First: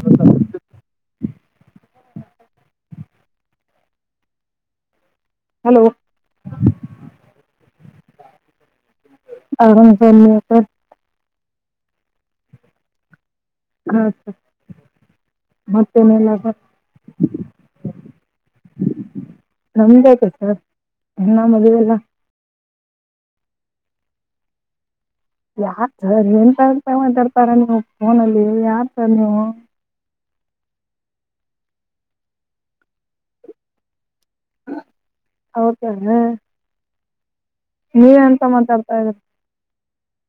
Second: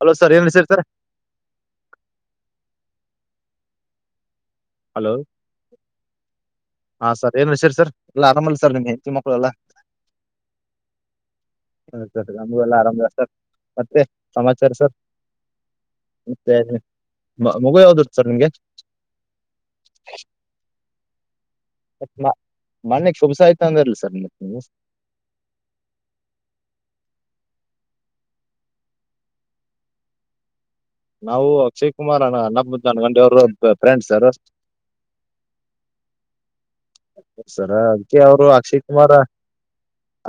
Hello sir ಏನ್ ನಡ್ಸಿರಿ sir hello hello ಹಾ ಸರ್ ಏನ್ ವಿಷರಿ ಸರ್ ಎಲ್ಲ ಆರಾಮಲ್ಲಿ ಸರ್ ನಿಮ್ಗೆ [unintelligible] ಹ ಸರ್ ನಮ್ಗು ಎಲ್ಲ ಆರಾಮ ಸರ್ ಮತ್ತೆ ಸಮಾಚಾರ ಸರ್ ಮತ್ತೇನಿಲ್ಲ ಮತ್ತೆ ಸರ್ ಮಗು ಯಾವ್ದ ಹುಟ್ತು ಸರ್ ನಿಮ್ಗೆ ನಮ್ದ ಆತ ಸರ್ ಇನ್ನ ಮದ್ವೆ ಇಲ್ ಮ ಮೊನ್ನೆ ಕುಭಸ ಇತ್ತು ಅಂದ್ರಲ್ಲ ಸರ್ ಮತ್ತ ನೀವ [unintelligible] ನಾವು ಅಕ್ಷಯ್ ಕುಮಾರ್ ಅಣ್ಣಪ್ಪ ಜನಗಂಡಿ ಅವರು ಫ್ರೆಂಡ್ಸ್ರ ಸರ್ ಹೌದನ ಸರ ಅದ್ಕೆ ಅವರು ಅಕ್ಷಯ್ ಕುಮಾರ ಇದ್ರಿ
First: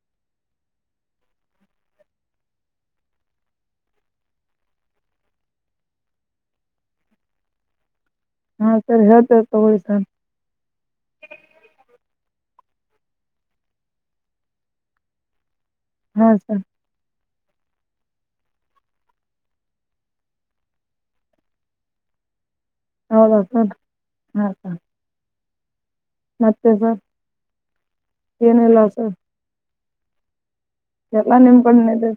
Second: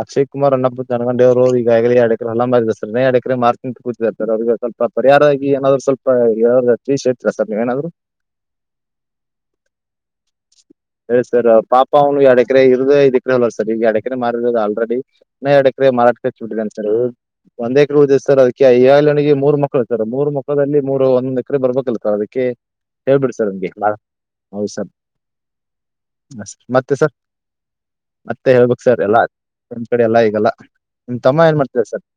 ಅಕ್ಷಯ್ ಕುಮಾರ್ ಅಣ್ಣಪ್ಪ ಜನಗಂಡಿ ಅವರು ಈಗಾಗಲೆ ಎರಡ ಎಕರೆ ಹೊಲ ಮಾರಿದರ್ ಸರ್ ಅವರು ಇನ್ನ ಎರಡು ಎಕರೆ ಹೊಲ ಮಾರ್ತಿನಿ ಅಂತ ಕುಂತಿದಾರ್ ಸರ್ ಅವರಿಗೆ ಸ್ವಲ್ಪ ಪರಿಹಾರವಾಗಿ ಏನಾದ್ರು ಸ್ವಲ್ಪ ಹೇಳ್ಯರ ತಿಳಿಸಿ ಹೇಳ್ತಿರಿ ಸರ್ ನೀವೇನಾದ್ರು. ಹಾ ಸರ ಹೇಳ್ತವಿ ತಗೊರೀ ಸ ಹೇಳಿ ಸರ್ ಪಾಪ ಅವ್ನು ಯಾಡೆಕರೆ ಇರೂದ ಐದ ಎಕರೆ ಹೊಲ ಸರ್ ಈಗ ಯಾಡೆಕರೆ ಮಾರಿರೋದು ಆಲ್ರೆಡಿ ಇನ್ನ ಯಾಡೆ ಕ್ರೆ ಮಾರಾಟಕ್ಕಚ್ಬಿಟ್ಟಿದಾನ್ ಸರ್ ಒಂದ್ ಎಕರೆ ಉಳ್ದಿದೆ ಸರ್ ಅದಕ್ಕೆ ಅಯ್ಯಾಲನಿಗೆ ಮೂರು ಮಕ್ಳು ಸರ್ ಮೂರು ಮಕ್ಕಳದಲ್ಲಿ ಮೂರು ಒಂದ್ ಎಕರೆ ಬರ್ಬೇಕಲ್ಲ ಕ ದಿಕ್ಕೆ ಹೇಳ್ಬಿಡ್ ಸರ್ ಅವ್ನ್ಗೇ ಸರ್ ಹಾ ಸರ್ ಮತ್ತೆ ಸರ್ ಮತ್ತೆ ಹೇಳ್ಬೇಕು ಸರ್ ಎಲ್ಲ ನಿಮ್ ಕಡೆ ಎಲ್ಲ ಈಗೆಲ್ಲಾ ನಿಮ್ಮ ಎಲ್ಲ ತಮ್ಮ ಏನ್ ನಿಮ್ ಮಾಡ್ತಿದಾರೆ ಕಡೆನೇ ಸರ್. ಇದೆ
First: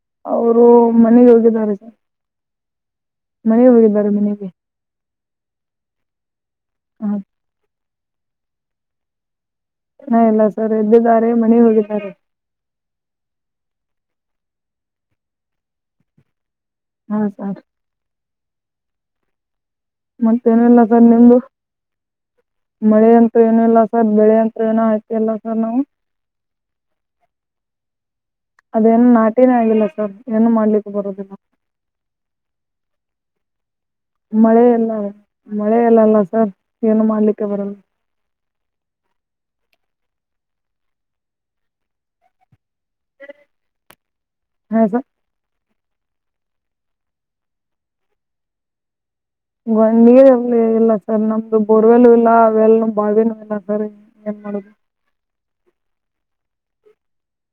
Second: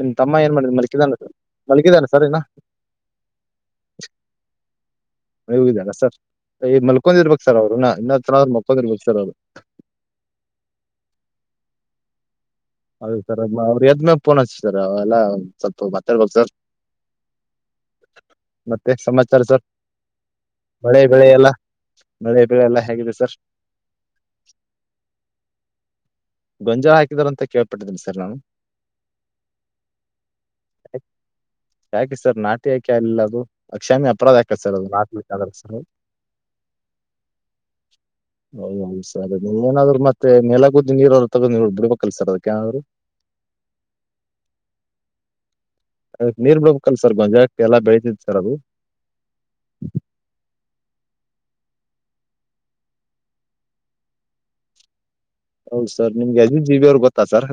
ನಿಮ್ ತಮ್ಮ ಏನ್ ಅವರು ಮಾಡಿದ ಮಲ್ಕಿದಾನ ಮನೆಗೆ ಸರ್ ಹೋಗಿದ್ದಾರೆ ಮಲ್ಗಿದಾನ ಸರ್ ಇನ್ನ. ಮನೆಗೆ ಹೋಗಿದ್ದಾರೆ ಮನೆಗೆ. ಮನೇಲಿದ್ದಾರ ಸರ್ ಈ ಹಾ ಮಲ್ಕೊಂಡಿರ್ಬೇಕು ಸರ್ ಅವ್ರು ಇನ್ನ ಇನ್ನತ್ರ ಮಲ್ಕೊಂಡಿರ್ಬೇಕು ಅವ್ರು ಹಾ ಇಲ್ಲ ಸರ್ ಎದ್ದಿದ್ದಾರೆ ಮನಿಗೆ ಹೋಗಿದ್ದಾರೆ. ಹೌದಾ ಸರ್ ಅವ್ರ ಎದ್ಮೇಲಾ ಪೋನ್ ಹಚ್ಚ್ರಿ ಸರ್ ಅವ ಎಲ್ಲ ಸ್ವಲ್ಪ ಮಾತಾಡ್ಬೇಕ್ ಸರ್. ಹೌ ಸರ್ ಮತ್ತೆ ಸಮಾಚಾರ ಸರ್. ಮತ್ತೇನಿಲ್ಲ ಮಳೆ ಸರ್ ಬೆಳೆ ನಿಮ್ದು. ಎಲ್ಲ ಮಳೆ ಬೆಳೆ ಎಲ್ಲ ಮಳೆ ಹೇಗಿದೆ ಸರ್ ಅಂತು ಏನು ಇಲ್ಲ ಸರ್ ಬೆಳೆ ಅಂತ್ರು ಏನು ಹಾಕಿಲ್ಲ ಸರ್ ನಾವು. ಗೊಂಜಾಳ ಹಾಕಿದ್ರಿ ಅಂತ ಕೇಳ್ಪಟ್ಟಿದ್ನಿ ಸರ್ ನಾನು. ಅದೇನು ನಾಟೀನೇ ಆಗಿಲ್ಲ ಸರ್ ಏನು ಮಾಡ್ಲಿಕ್ಕೆ ಬರುದಿಲ್ಲ. ತ್ತೇಕೆ ಅಲ್ಲದು ಅಕ್ಷಮ್ಯ ಅಪರಾಧ ಅಕ್ಕತ್ ಮಳೆ ಸರ್ ಅದು ಇಲ್ಲ [unintelligible] ಸರ್ ಮಳೆ ಇಲ್ಲಲ್ಲ ಸರ್ ಏನು ಮಾಡ್ಲಿಕ್ಕೆ ಬರಲ್ಲ ಹೌದೌದು ಸರ್ ನೀವ ಏನಾದ್ರು ಮತ್ತೆ ನೆಲಗುದ್ದಿ ನೀರಾದ್ರು ತಗದ ಬಿಡ್ಬೇಕಲ್ಲ ಸರ್ ಅದಕ್ಕೇನಾದ್ರು. [inaudible] ಹಾ ಸರ್ ಅದಕ್ಕ ನೀರ್ ಬಿಡ್ಬೇಕಲ್ ಸರ್ ಗೊಂಜಾಳಕ್ಕ ಎಲ್ಲ ಬೆಳತಿತ್ ಸರ್ ಅದು. [unintelligible] ನೀರ್ ಇರ್ಲೇ ಇಲ್ಲ ಸರ್ ನಮ್ದು ಬೋರ್ವೆಲು ಇಲ್ಲ ಅವೆಲ್ ಬಾವಿನೂ ಇಲ್ಲ ಸರ್. [unintelligible] ಹೌದು ಸರ್ ನಿಮಗೆ ಅಜು ಜೀಬಿ ಅವರು ಗೊತ್ತಾ ಸರ್.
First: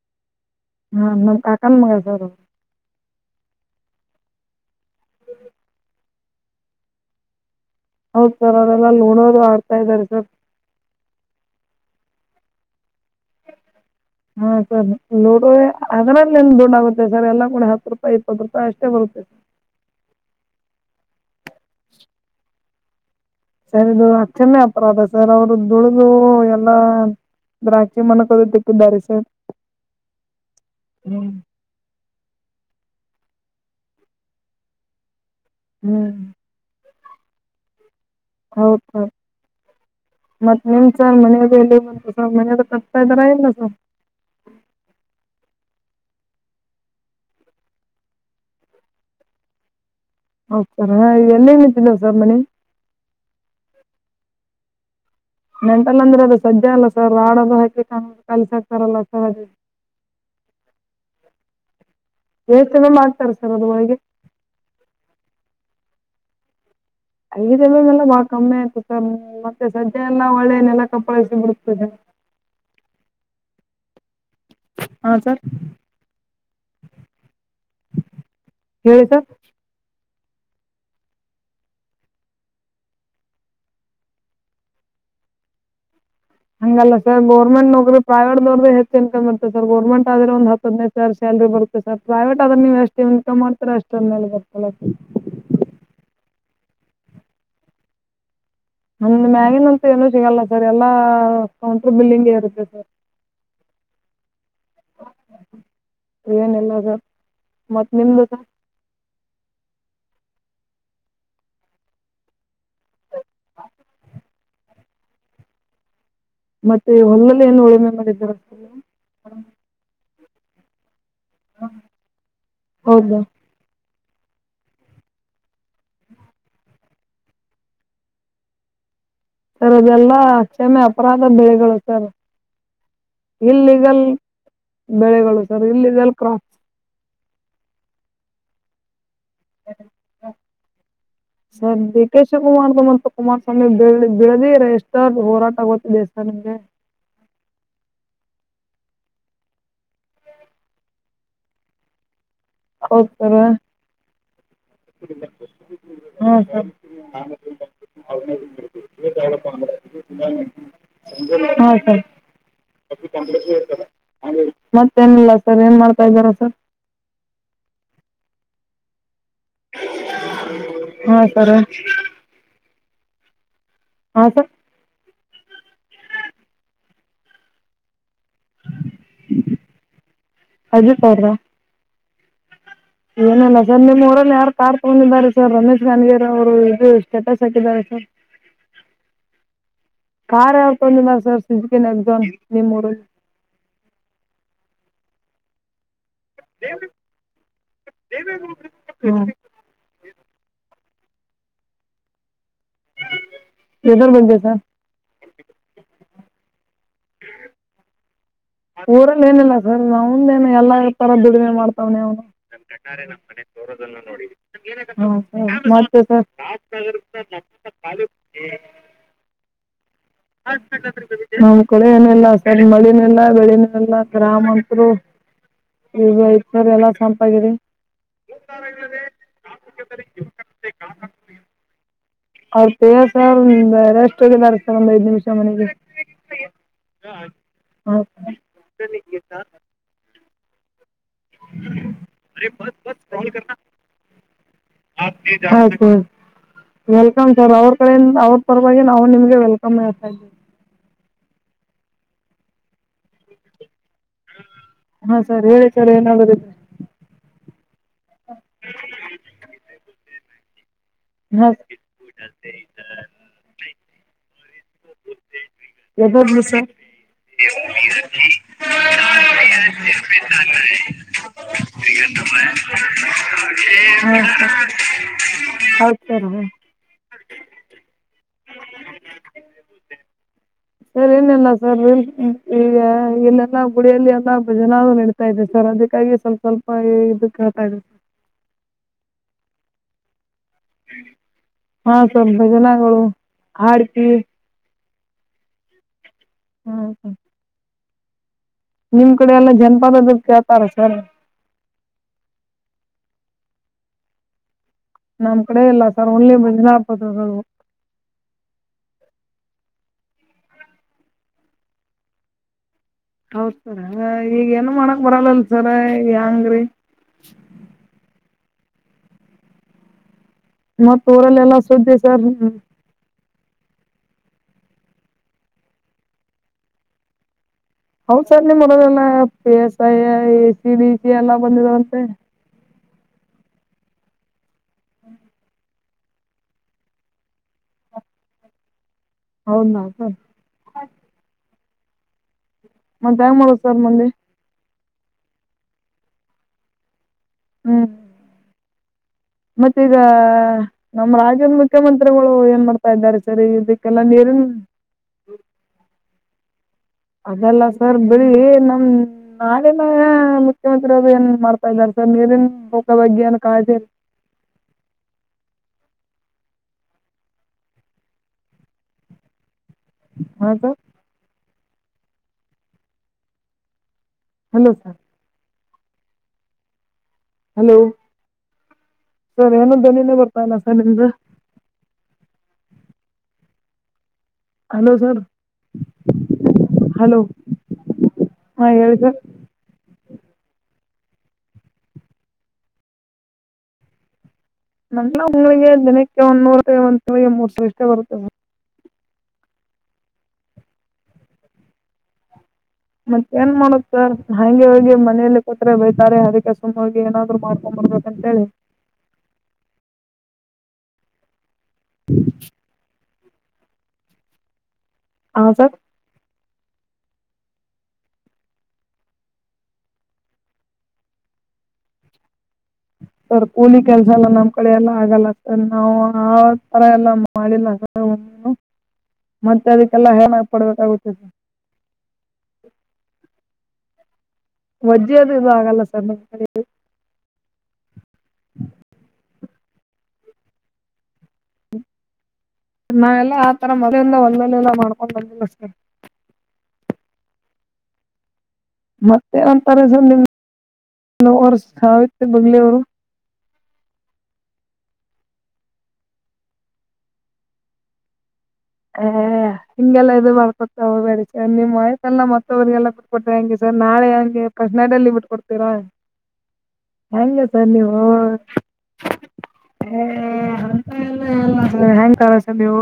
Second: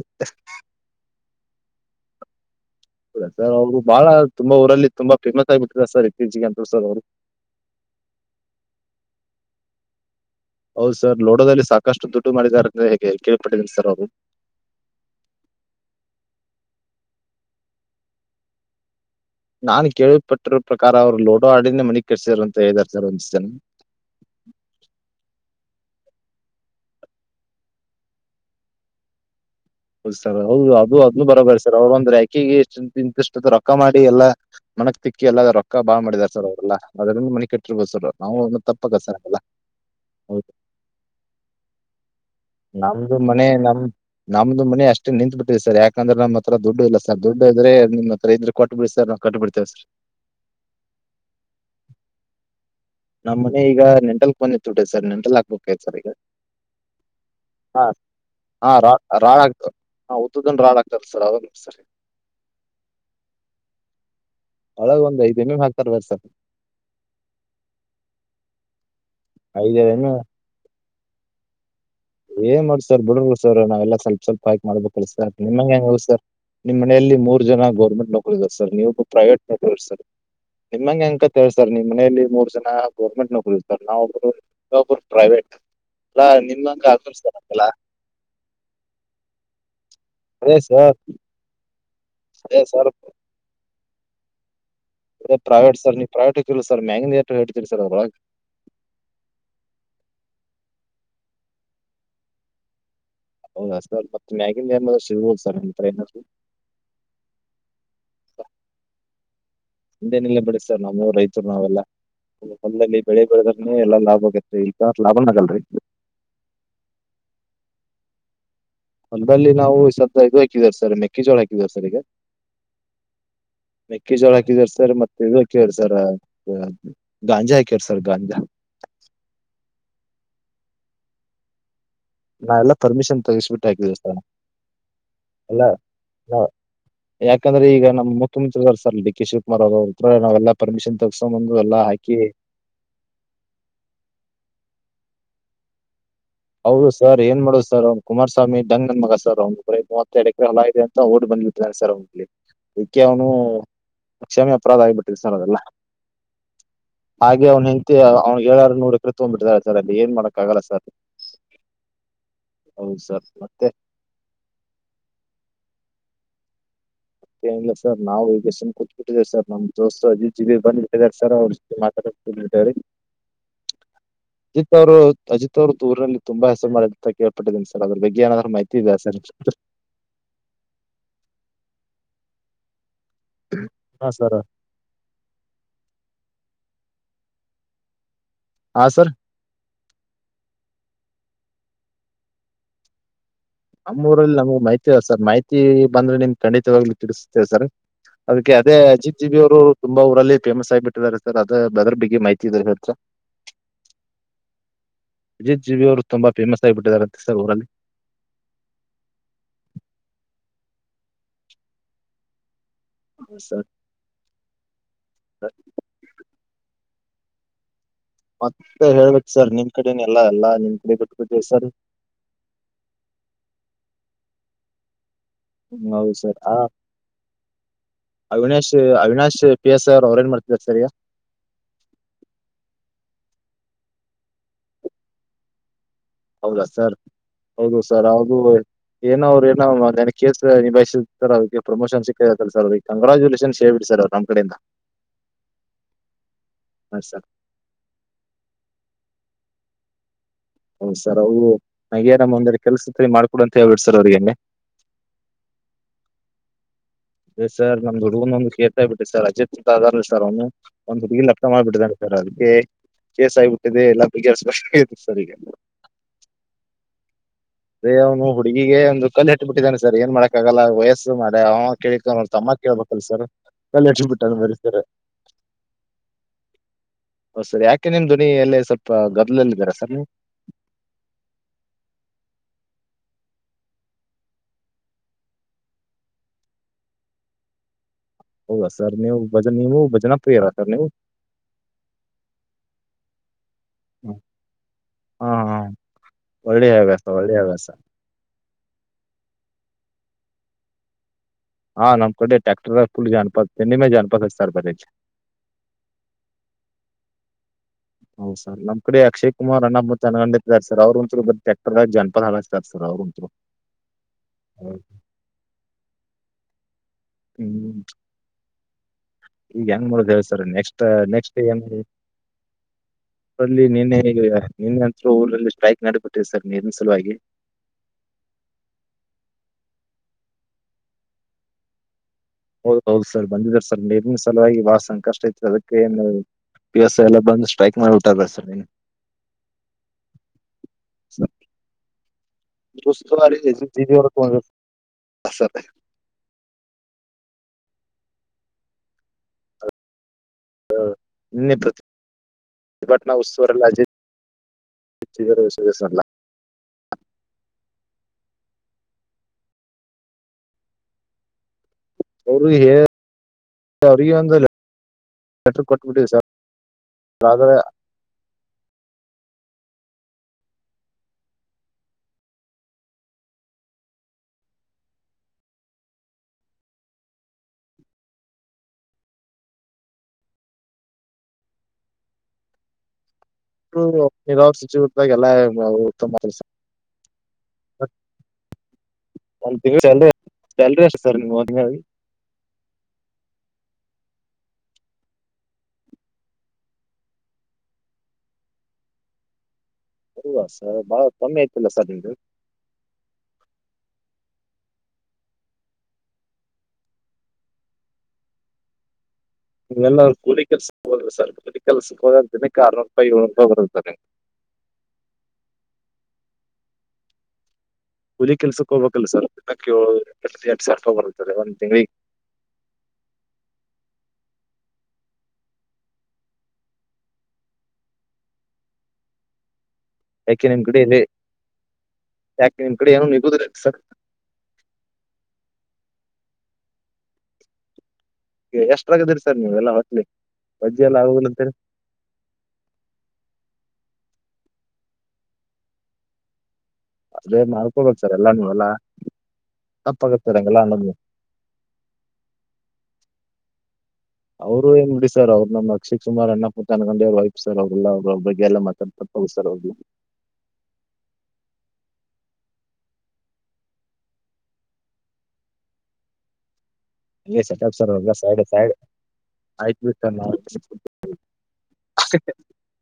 ಹಾ ನಮ್ಮ ಕಾಕನ ಮಗಳಿ ರಿ ಅವರು. ಸರ್ ಅವರು ಬಾಳ ತುಂಬಾ ಊರಲ್ಲಿ ತುಂಬಾ ಫೇಮಸ್ ಆಗಿಬಿಟ್ಟರ ಸರ್ ಇತ್ತೀಚೆಗೆ ಅಂತು ಸರ್ ಅವ್ರು. ಹೌದ್ ಸರ್ ಅವರೆಲ್ಲ ಲೂಡೋ ನು ಆಡ್ತಾ ಇದಾರೆ ಸರ್. ಹೌದ ಸರ್ ಲೋಡೋದಲ್ಲಿ ಸಾಕಷ್ಟು ದುಡ್ಡು ಮಾಡಿದ್ದಾರೆ ಅಂದ್ರೆ. ಹಾ ಸರ್ ಲೋಡೋ [unintelligible] ಅಂದ್ರು ನಾವು. ಸರ್ ಎಲ್ಲ ಕೂಡಿ ಹತ್ತ ರೂಪಾಯಿ ಇಪ್ಪತ್ತ ರೂಪಾಯಿ ಅಷ್ಟೇ ಬರ್ತೈತಿ. ನಾನ್ ಕೇಳಳ್ ಪಟ್ಟಿರ ಪ್ರಕಾರ ಅವರ ಲೂಡೋ ಆಡಿನೇ ಮನಿ ಕಟ್ಸಿದರ ಅಂತ ಹೇಳಿದರ ಸರ್ ಅವರು. ಸರ್ ಇದು ಆತಮ್ಯ ಅಪರಾಧ ಸರ್ ಅವರು ದುಡ ದು ಎಲ್ಲಾ ದ್ರಾಕ್ಷಿ ಮನಕದು ತಿಂದಾರಿ ಸರ್. ಹೌದು ಸರ್ ಹೌದು ಅದು ಅದ್ಲು ಬರಬರಿ ಸರ್ ಅವ್ರ ಒಂದ್ ರಾಂಕ್ ಕಿಗ್ [unintelligible] ಇಂತಿಸ್ಟ್. ರೊಕ್ಕ ಮಾಡಿ ಎಲ್ಲ ಮನಕ್ ತಿಕ್ಕಿ ಎಲ್ಲ ರೊಕ್ಕ ಬಾಳ ಮಾಡಿದಿದ್ದಾರೆ ಸರ್ ಅವರೆಲ್ಲ ಅದರಿಂದ ಮನಿ ಕಟ್ಟಿರಬಹುದ ಸರ್. ನಾವು ಒಂದು ಹೌದ ತಪ್ಪಕ ಸರ್ ಎಲ್ಲ ಹೌದು ಮತ್ತ ನಿಮ್ದು ಸರ್ ಮನೆ ಬಗ್ಗೆ ಎಲ್ಲಿಗೆ ಬಂತು. ಸರ್ ಮನೆಯದು ಕಟ್ತಾ ನಮ್ದು ಇದ್ದಾರಾ ಮನೆ ಇಲ್ಲ ಸರ್ ನಮ ನಮ್ದು ಮನೆ ಅಷ್ಟೇ ನಿಂತುಬಿಟ್ಟಿತ್ತು. ಸರ್ ಯಾಕಂದ್ರ ನಮ್ಮ ಹತ್ರ ದುಡ್ಡು ಇಲ್ಲ ಸರ್ ದುಡ್ಡ ಇದ್ದರೆ ನಿಮ್ಮ ಹತ್ರ ಇದ್ರ ಕೊಟ್ಟ ಬಿಡಿ ಸರ್ ನಾವು ಕಟ್ಟ ಬಿಡ್ತೀವಿ ಸರ್. ಹೌದು ಸರ್ ಎಲ್ಲೇನ ಇದಿದ್ದಿಲ್ಲ ಸರ್ ಮನಿ. ನಮ್ಮ್ ಮನೆ ಈಗ ನೆಂಟಲ್ಕ್ ಬಂದ ನಿಂತ ಬಿಟ್ಟೈತಿ ಸರ್ ನಮ್. ನೆಂಟಲ್ಲ ಅಂದ್ರೆ ಅದು ಸಜ್ಯ ಅಲ್ಲ ಸರ್ ರೊಡ್ ಅದು ಹಾ ಹಾಕಿರ್ತಾರೆ [unintelligible] ಹಾ ರಾ ಸರ್ ರಾಡ್ ಅದು. ಹಾಕ್ತ ಹಾ ಉದ್ದುದ ಅಂದ ರೊಡ್ ಹಾಕ್ತಾರಲ್ಲ ಸರ್ ಅವ ಅಲ್ಲ ಸರ್. ಎಏ ಚನ್ನ ಮಾಡ್ತಾರೆ ಸರ್ ಅದ್ರೊಳಗೆ. ಹಾಕ್ತರಲ್ಲ ಸರ್. ಐದ ಎಲ್ಲೋ ಮೆಲ್ಲ ಬಾಳ ಕಮ್ಮಿ ಆಯ್ತು ಸರ್ ಮತ್ತೆ ಐದ್ ಎಂ ಸಜ ಎಂ ಎಲ್ಲ ಒಳ್ಳೆ ನೆಲ ಕಪ್ಪಳಿಸಿ ಬಿಡ್ತದೆ. ಏನ್ ಮಾಡ್ ಸರ್ ಬಿಡುನು ಸರ್ ನಾವೆಲ್ಲ ಸ್ವಪ ಸ್ವಲ್ಪ ಹಾಕಿ ಮಾಡ್ಬೇಕ ಅಲ್ಲ ಸರ್ ನಿಮ್ ಹಂಗ್ ಹೆಂಗ್ [unintelligible] ಸರ್. ನಿಮ್ಮ್ ಮನೆಯಲ್ಲಿ ಮೂರ್ ಜನ ಗೌರ್ಮೆಂಟ್ ನೌಕರಿ ಇದಾರ ಸರ್ ನೀವು ಒಬ್ರು ಪ್ರೈವೇಟ್ ನೌಕರಿ ಅವರ ಸರ್. ನಿಮ್ಮಂಗ್ ಹ್ಯಾಂಗ್ ಆಗತೈತಿ ಹೇಳಿ ಸರ್ ನಿಮ್ ಮನಲಿ ಮೂರ್ ಜನ ಗೌರ್ಮೆಂಟ್ ನೌಕರಿ ಇರ್ತಾರ್ ನಾವ ಒಬ್ಬರ ರಿನಾ ಒಬ್ರ ಪ್ರೈವೇಟ್. ಅಲ್ಲ ನಿಮಂಗ. ಹಂಗಲ್ಲ ಸರ್ ಗೋರ್ಮೆಂಟ್ ನೌಕ್ರಿ ಪ್ರವಟ್ ನೋರ್ದಾ ಹೆಚ್ಚ ಇನ್ಕಮ್ ಇರ್ತದ ಸರ್ ಗರ್ಮೆಂಟ್ ಆದ್ರ ಒಂದ ಅದೇ ಹತ್ತ ಹದಿನೈದ ಸರ್ ಸಾವಿರ ಸ್ಯಾಲರಿ ಬರತ. ಸರ್ ಪ್ರೈವೇಟ್ ಆದ್ರ ಅದೇ ನೀವು ಸರ್ ಎಷ್ಟು ಇನ್ಕಮ್ ಮಾಡ್ತರ ಅಷ್ಟ [unintelligible] ಮೇಲೆ ಬರ್ತಲ್ಲ ಸರ್. ಅದೇ ಪ್ರೈವೇಟ್ ಸರ್ ನೀವು ಪ್ರೈವೇಟ ಇಲ್ ಸರ್ ಮ್ಯಾಗಿಂದ ಏಟ್ ಎಟ್ ತೀರಿ ಸರ್ ಆದ್ರ ಒಳಗ. ನಮ್ಮದ ಮ್ಯಾಗಿಿನ ಅಂತ ಏನೂ ಸಿಗಲ್ಲ ಸರ್ ಎಲ್ಲಾ ಕೌಂಟರ್ ಬಿಲ್ಲಿಂಗ್ ಇರುತ್ತೆ ಸರ್. ಹೌದಾ ಸರ್ ಮತ್ತ ಮ್ಯಾಗಿಂದ ಏನ ಮಾಡಿರ ಸಿಗಬಹುದ ಸರ್ ನೀವ್ [unintelligible] ಮಾಡ್ರು. ನಿಮ್ಬದ. ನಮ್ದೇನ್ ಇಲ್ಲ ಬಿಡಿ ಸರ್ ನಮ್ಮ ಊರ ರೈತರ ನಾವೆಲ್ಲಾ ಹೊಲದಲ್ಲಿ ಬೆಳೆ ಬೆಳೆದ್ರನೆ ಎಲ್ಲಾ ಲಾಭ ಆಗತ್ತೆ. ಅಟ್ಟ ಲಾಭನ ಆಗಲ್ರಿ. ಮತ್ತೆ ಹೊಲದಲ್ಲಿ ಏನು ಉಳುಮೆ ಮಾಡಿದ್ದೀರಾ. ಸರ್ ಹೊಲದಲ್ಲಿ ನಾವು ಸ್ವಲ್ಪ ಇದು ಹಾಕಿದೀವಿ ಸರ್ ಮೆ. ಕ್ಕಿ ಜೋಳ ಹಾಕಿದ್ದೆವ ಸರ್ ಈಗ. ಹೌದಾ ಮೆಕ್ಕೆಜೋಳ ಹಾಕಿದ್ವ ಸರ್ ಮತ್ತೆ ಇದು ಹಕ್ಕೆವ ಸರ್ ಗಾಂಜಾ ಹಾಕೆವ ಸರ್ ಗಾಂಜಾ. [inaudible] ಸರ್ ಆದ ಎಲ್ಲಾ ಅಕಕ್ಷಷಮೆ ಅಪರಾಧ ಬೆಳೆಗಳು. ಸರ್ ನಾವು ಎಲ್ಲ ಪರ್ಮಿಷನ್ ತಗಸ ಬಿಟ್ಟೆ ಹಾಕಿದೇವ ಇಲ್ಲಿಗಲ್ ಸರ್ ನಾವ್. ಬೆಳೆಗಳು ಸರ್ ಇಲ್ಲಿದೆ ಎಲ್ ಕ್ರಾತ. ಯಾಕಂದ್ರ ಈಗ ನಮ್ಮ ಮುಖ್ಯಮಂತ್ರಿಗಳ ಸರ್ ಡಿ. ಕಿಶಿವ ಕುಮಾರ್ ಅವ್ರ್ರ ನಾವೆಲ್ಲಾ ಪರ್ಮಿಷನ್ ತಗಸಕೊಂಡ ಬಂದು ಸರ್ ಎಲ್ಲಾ ಡಿ ಹಾಕಿ. ಬಿಡದಿ ರಜಿಸ್ಟರ್ ಹೋರಾಟ ಗೊತ್ತಿದೆ. ಸರ್ ನಿಮಗೆ ಹೌದು ಸರ್ ಏನ್ ಮಾಡುದು ಸರ್ ಅವ ಕುಮಾರ್. ಸ್ವಾಮಿ ದೆಂಗ್ ನನ್ನ ಮಗ ಸರ್ ಅವನು ಬರೇ ಮೂವತ್ತ ಎರಡು ಎಕರೆ ಹೊಲ ಇದೆ ಅಂತ ಓಡ್ ಬಂದ್ ಬಿಟ್ಟಿದ್ದಾನೆ ಸರ್ ಅವನ ಇಲ್ಲಿ. ಇಕ್ಕೆ ಹೌದು ಅವನು. ಸರ್ ಲಕ್ಷಷಾಮಿ ಅಪರಾಧ ಆಗಿಬಿಟ್ಟಿ ಸರ್ ಅದೆಲ್ಲ ಹ್ಞೂ ಸರ್ ಹಾಗೆ ಅವ್ನ್ ಹೆಂಡ್ತಿ ಅವ್ ಏಳರ್ ನೂರ ಕತ್ಕಗ್ ಬೀತಿದಳೆ ಸರ ಅಲ್ಲಿ ಏನ್ ಮಾಡಕಕ್ಕಾಗಲ್ಲ ಸರ್ ಹಾ ಸರ್ ಹೌದು ಸರ್ ಮತ್ತೆ ಮತ್ತೇನಿಲ್ಲ ಸರ್ ಮಾಡ್ತಾ ಇದ್ದೀರಾ ಸರ್ ಎನ್ನಿಲ ಸರ್ ನಾವು ಎಜುಕೇಷನ್ ಕುತ್ಬಿ ಸರ್ ನಮ್ ದೋಸ್ಸ ಅಜಿತ್ ಬಂದಿ ನಿಂತಿದರ ಸರ್ ಅವ್ರ ಮಾತಾಡಕ ಹೋಗಿದೆ ರಿ ಹಾಂ ಸರ್ ಅಜಿತ್ ಅವರು ಅಜಿತ್ ಅವ್ರ ಊರನಲ್ಲಿ ತುಂಬಾ ಹೆಸರು ಮಾಡಿದ ಕೇಳ್ಪಟ್ಟಿದೀನ ಸರ್ ಅದ್ರ ಬಗ್ಗೆ ಏನಾದ್ರೂ ಮಾಹಿತಿ ಇದೆಯಾ ಸಾರ್ ಅಜಿತ್ ಏನಲ್ಲ ಸರ್ ನಿಮ್ ಹಾ ಊರಲ್ಲಿ ಸರ್ ಯಾರ ಕಾರ್ ತಗೊಂಡಿದ್ದಾರೆ ಸರ್ ರಮೇಶ್ ಗನ್ಗಿರ್ ಅವರು ಇದು ಸ್ಟೇಟಸ್ ಹಾಕಿದ್ದಾರೆ ಸರ್, ಹಾ ಸರ್ ಕಾರ್ ಯಾವುದು ತೊಗೊಂಡಿದರೆ ಸರ್ ಸುಜುಕಿ ನೆಕಾನ್ ಕ್ಲೇ ಮಾಡೆಲ್ ನಮ್ಮೂಊರಲ್ಲಿ ನಮಗಗೆ ಮಾಹಿತಿ ಇಲ್ಲ ಅ ಸರ್ ಮಾಹಿತಿ ಬಂದ್ರೆ ನಿಮ್ ಖಂಡಿತವಾಗ್ಲಿ ತಿಳಿಸತೇವೆ ಸರ್ ಅದಕ್ಕೆ ಅದೇ ಅಜಿತ್ ಹ್ಞೂ ಜಿ ಬಿ ಅವರು ತುಂಬಾ ಊರಲ್ಲಿ ಫೇಮಸ್ ಆಗಿ ಬಿಟ್ಟಿದ್ದಾರೆ ಸರ್ ಅದ ಅದ್ರ ಬಗ್ಗ ಮಾಹಿತಿ ಇದ್ರ ಬಗ್ಗೆ ಸರ್ ಅಜಿತ್ ಜಿ ಬಿ ಅವರು ತುಂಬಾ ಫೇಮಸ್ ಆಗಿಬಿಟ್ಟಿದಿದ್ದಾರೆ ಸರ್ ಊರಲ್ಲಿ ಊರಲ್ಲಿ ಏನಿಲ್ಲ ಸರ್ ಅವಂದ್ ಏನು ಎಲ್ಲ ತರ ದುಡಿಮೆ ಮಾಡ್ತವನಿ ಅವನು ಸರ್ [unintelligible] ಸ ಮತ್ತೆ ಹೇಳ್ಬೇಕು ಸರ್ ನೀವು ನಮ್ ಕಡೆ ಏನಿಲ್ಲ ಸರ್ ಮಳಿನು ಇಲ್ಲಾ ಬೆಳಿನು ಇಲ್ಲಾ ಗ್ರಾಮಂತರು ಇಗ ಹೌದು ಸರ್ ಆ ಇತರು ಎಲ್ಲ ಸಂಪ ಆಗಿದೇವಿ Avinash Avinash P S I ಅವ್ರ ಏನ್ ಮಾಡ್ತಿದ್ದಾರೆ ಸರ್ ಈಗ ಅವ್ರ ಪಿಎಸ್ಐ ಸರ್ ಒಂದ್ ರೆಸ್ಟ್ ಹೋಗಿದ್ದಾರೆ ಸರ್ ಒಂದ್ ಐದ್ ನಿಮಿಷ ಮನೆಗೆ ಹೌದಾ ಸರ್ ಹೌದು ಸರ್ ಹೌದು ಏನ ಅವ್ರು ಏನ ನನ ಕೇಸ ನಿಭಾಯಸ ಸರ್ ಅವ್ರಿಗೆ ಪ್ರಮೋಷನ್ ಸಿಕ್ಕತ್ತಲ್ಲ ಸರ್ ಅವ್ರ ಕಂಗ್ರಾಚುಲೇಷನ್ಸ್ ಹೇಳ್ಬೇಡಿ ಸರ್ ನಮ್ಮ್ ಕಡೆಯಿಂದ ಆಯ್ತು ಆ ವೆಲ್ಕಮ್ ಸರ್ ಅವ್ರ ಕಡಿಂದ ಅವ್ರ ಪರವಾಗಿ ನಾವು ನಿಮ ವೆಲ್ಕಾಮ್ ಹೇಳ್ತಾ ಇದೀವಿ ಸರ್ ಹೌದ ಸರ್ ಅವ್ರು ಹಂಗೆ ನಂದ ಒಂದರೆಡೂ ಕೆಲ್ಸ ಮಾಡ್ಕೊಡ ಅಂತ ಹೇಳಬಿಡು ಹಾ ಸರ್ ಹೇಳಿ ಸರ್ ಏನಾದರು ಅದ್ ಸರ್ ನಮ್ ಹುಡ್ಗನ ಒಂದ್ ಕೇಸ ಆಗಿ ಬಿಟದೇ ಸರ್ ಅಜಿತ್ ಅಂತ ಅದೇನ್ ಸರ್ ಅವ್ನು ಒಂದ್ ಹುಡುಗಿ ಹಾ ಲಪ್ಡಾ ಮಾಡಿಬಿಟಿಡನೆ ಸರ್ ಅದಕ್ಕೆ ಕೇಸ್ ಆಗಬಿಟ್ಟಿದೆ ಎಲ್ಲ ಬಗೆ ಹರಿಸ ಬೇಕಾಗಿದೆ ಸಾರ್ ಈಗ ಹೌದು ಸರ್ ಅದೇ ಅವ್ನು ಹುಡುಗ ಒಂದು ಕಲ್ಲಿು ಹಟ್ಟಿ ಬಿಟ್ಟಿದ್ದಾನೆ ಸರ್ ಏನ್ ಮಾಡಕ್ಕ ಆಗಲ್ಲ ವಯಸ್ಸು ಮಾಡ್ಯ ಅವ ಕೇಳಿಕ ಅವ ತಮ್ಮ ಕೇಳ್ಬೇಕಲ್ಲ ಸರ್ ಕಲ್ಲು ಇಟ್ಟ ಬಿಟ್ಟಾನ ಬರೀ ಸರ್ [unintelligible] ಯಾಕೆ ಸರ್ ನಿಮ್ ಧ್ವನಿ ಎಲ್ಲ ಸ್ವಲ್ಪ ಗದಲಲ್ಲಿದ್ದೀರಾ ಸರ್ ನೀವು ಸರ್ ಏನಲ್ಲ ಸರ್ ಈಗ ಇಲ್ಲೆಲ್ಲಾ ಗುಡಿಯಲ್ಲಿ ಎಲ್ಲಾ ಭಜನಾ ನಡೀತಾ ಇದೆ ಸರ್ ಅದಕ್ಕಾಗಿ ಸ್ವಲ್ಪ ಸ್ವಲ್ಪ ಇದ ಕೇಳ್ತಾ ಇದೆ ಹೌದಾ ಸರ್ ನೀವು ಭಜ ನೀವುೂ ಭಜನಾ ಪ್ರಿಯರ ಸರ್ ನೀವು ಹಾ ಸರ್ ಭಜನಗಳು ಆರತಿ ಹಾ ಹಾ ಒಳ್ಳೆ ಹಭ್ಯಾಸ ಹ್ಮ್ ಒಳ್ಳೆ ಹಭ್ಯಾಸ ನಿಮ್ ಕಡೆ ಎಲ್ಲ ಜನಪದ ಅದು ಕೇಳ್ತಾರೆ ಸರ್ ಹಾ ನಮ್ ಕಡೆ ಟ್ಯಾಕ್ಟರ್ ಫುಲ್ ಜನಪದ ನಿಮೆ ಜನಪಾದ ಸರ್ ಬರ ನಮ್ ಕಡೆ ಇಲ್ಲ ಸರ್ ಒನ್ಲಿ ಬಜನಾ ಪದಗಳು ಜನ್ನರ್ ಸರ್ ಅವ್ರ ಒಂದ ಟ್ರಾಕ್ಟರ್ ಜನಪದ ಹಾಡ ಹಚ್ತಾರ್ ಹೌದ ಸರ ಈಗ ಏನ್ ಮಾಡಕ್ ಬರಲ್ಲಲ್ ಸರ ಹೆಂಗ್ರೀ [unintelligible] ಈಗ ಹೆಂಗ್ ಮಾಡೋದು ಹೇಳಿ ಸರ್ ನೆಕ್ಸ್ಟ್ ಮತ್ತ ಊರಲ್ಲ ಎಲ್ಲಾ ಸುದ್ದಿ ಸರ್ ಲ್ಲಿ ನಿನ್ನೆ ನಿನ್ನೆ ಹಂತೂ ಊರಲ್ಲಿ ಸ್ಟ್ರೈಕ್ ನಡಬಿಟ್ಟಿದೆ ಸರ್ ನೀರಿನ ಸಲುವಾಗಿ ಹೌದ ಸರ್ ನಿಮ್ ಹೊರದೆಲ್ಲ P S I A C D C ಎಲ್ಲ ಬಂದರಂತೆ ಹೌದ್ ಹೌದು ಸರ್ ಬಂದಿದರ್ ಸರ್ ನಿರ್ನ್ ಸಲುವಾಗಿ ಬಾಳ್ ಸಂಕಷ್ಟ ಇತ್ತು ಸರ್ ಅದಕ್ಕೆ ಪಿ ಎಸ್ ಐ ಎಲ್ಲ ಬಂದು ಸ್ಟ್ರೈಕ್ ಮಾಡಿಬಟ್ಟಾರ್ರ ಸರ್ ಹೌದ ಮಾಡೋದ್ ಸರ್ ಮಂದಿ [unintelligible] ಹ್ಮ್ ಮತ್ತೆ ಈಗ ನಮ್ಮ್ ರಾಜ್ಯದ ನಿನ್ನೆ ಮುಖ್ಯಮಂತ್ರಿಗಳು ಏನ್ ಮಾಡ್ತಾ ಪ್ರತಿಭಟನಾ ಇದಾರೆ ಸರಿ ಉಸ್ತುವಾರೆಲ್ಲ ಅಜಿತ್ ಇದಕ್ಕೆಲ್ಲಾ ನೀರಿನ್ [unintelligible] ಅದೆಲ್ಲ ಸರ್ ಬಿರಿ ನಮ ನಾಡಿನ ಮುಖ್ಯಮಂತ್ರಿ ಅವ್ರ ಏನ್ ಮಾಡ್ತ ನೀರಿನ ಅವ್ರು ಹೇ- ಬಗ್ಗೆ ಕಾಳಜಿ ಅವ್ರಿಗೆ ಒಂದು [unintelligible] ಹಾ sir hello sir hello sir ಏನ ದ್ವನಿನೆ ಬರ್ತಾ ಇಲ್ಲ ಸರ್ ನಿಮ್ದ ನೀರಾವ ಹಲೋ ಸಚಿವ್ದಾಗ ಸರ್ ಎಲ್ಲ ತಂಬ ಕೆಲ್ಸ ಹಾ ಹೇಳಿ ಸರ್ ಸ್ಯಾಲರಿ ಎಷ್ಟು ಸರ್ ನಿ ಒಂದ ನಲ್ಲ ಉಂಗಗೆ ಜನಕ್ಕೆ ಒಂದೂರು ಒಂದಿಗೆ ಮೂರ್ ಸಾವಿ ಇಷ್ಟೇ ಬರುತ್ತದೆ ಹವಾ ಸರ್ ಬಾಳ ಕಮ್ಮಿ ಆಯ್ತಲ್ಲ ಸರ್ ನಿಮ್ದು ಮತ್ತ ಏನ್ ಮಾಡುತ್ತ ಹಂಗೆ ಹೋಗಿ ಮನಲಿ ಕೊತ್ರೆ ಬೈತಾರೆ ಅದಕ್ಕೆ ಸು್ ಹೋಗಿ ಏನಾದ್ರು ಮಾಡ್ಕೊಂಡ ಅಂತ ಹೇಳಿ ಲ್ಲ ಅವರು ಕೂಲಿ ಕೆಲ್ಸ ಹೋ ಸರ್ ಕೂಲಿ ಕೆಲ್ಸ ಹೋದ ಅಂತ ಕಾರಣಪಾಯಿ [unintelligible] ಹ ಸರ್ ಹುಲಿ ಕೆಲ್ಸಕ್ಕೆ ಹೋಗ್ಬೇಕಲ್ಲ ಸರ್ಕ್ಕೆ ಸರ್ಕ ಬರ್ತಾರೆ ಒಂದ್ ತಿಂಗಳಿಗೆ [unintelligible] ಸರ್ ಕೂಲಿ ಕೆಲ್ಸ ಎಲ್ಲ ನಮ್ ಕಡೆ ಎಲ್ಲ ಆಗಲ್ಲ ಸರ್ ನಾವು ಆ ತರ ಎಲ್ಲಾ ಮಾಡಿಲ್ಲ ಮತ್ತೆ ಅದ ಯಾಕೆ ನಿಮ್ ಕಡೆ ಇಲ್ಲಿ ಯಾಕೆ ನಿಮ್ ಕಡೆ ಏನ ನಿಗುದ್ರೆ ಒಜ್ಜ ಅದು ಇದು ಆಗಲ್ಲ ಸರ್ ನಿಮ್ಮ ಎಷ್ಟ ಆಗದಿರಿ ಸರ್ ನೀವು ಎಲ್ಲಾ ಹೋಟ್ಲಿ ಬಜ್ಜ ಎಲ್ಲ ಆುದ ನಾವೆಲ್ಲ ಆತರ ಮದಿಂದ ಲ್ಲ ಮಾಡಕೊಂಡ ಅದೇ ಮಾಡ್ಕೊಬೇಕ ಸರ್ ಎಲ್ಲ ನೀವೆಲ್ಲಾ ತಪ್ಪಾಗತರಂಗಗೆಲ್ಲ ನವು ಸಾವೆ ಬಂಗಲೆ ಅವರು ಅವ್ರು ಏನ್ ಬಿಡಿ ಸರ್ ಅವ್ರು ನಮ್ಮ ಅಕ್ಷಿಕ್ ಸುಮಾರು ಎನ್ನಪ್ಪತ್ತತ್ನ್ನ ಗಂ ವೈ ಸರ್ ಅವ್ರಲ್ಲಬ್ ಬ ಹ ಹಿಂಗೆಲ್ಲ ಇದು ಮಾಡ್ಕೊತಾವ ಬೇಡ ನಿಮ ವಯಸ್ಸ ಎಲ್ಲ ಮತ್ತೊವರಿಗೆಲ್ಲ ಬಿಟ್ ಕೊೊಟ್ರಿ ಹಂಗೆ ಸರ್ ನಾಳೆ ಹಂಗೆ ಕಶನಾಡಲ್ಲಿ ಬಿಟ್ಕ ಕೊಡ್ತೀರಾ. ಹಂಗೆ ಹೆಂಗಸರ್ ಸೆಟಪ್ ಸರ್ ನೀವು ಅವ್ರೆಲ್ಲ ಸೈಡ್ ಸೈಡ್ ಆಯ್ತು ಹ ಬಿಡಿ ಸರ್ ನಾವು ಹೆಯಾಂಗ ಕಸ ನೀವು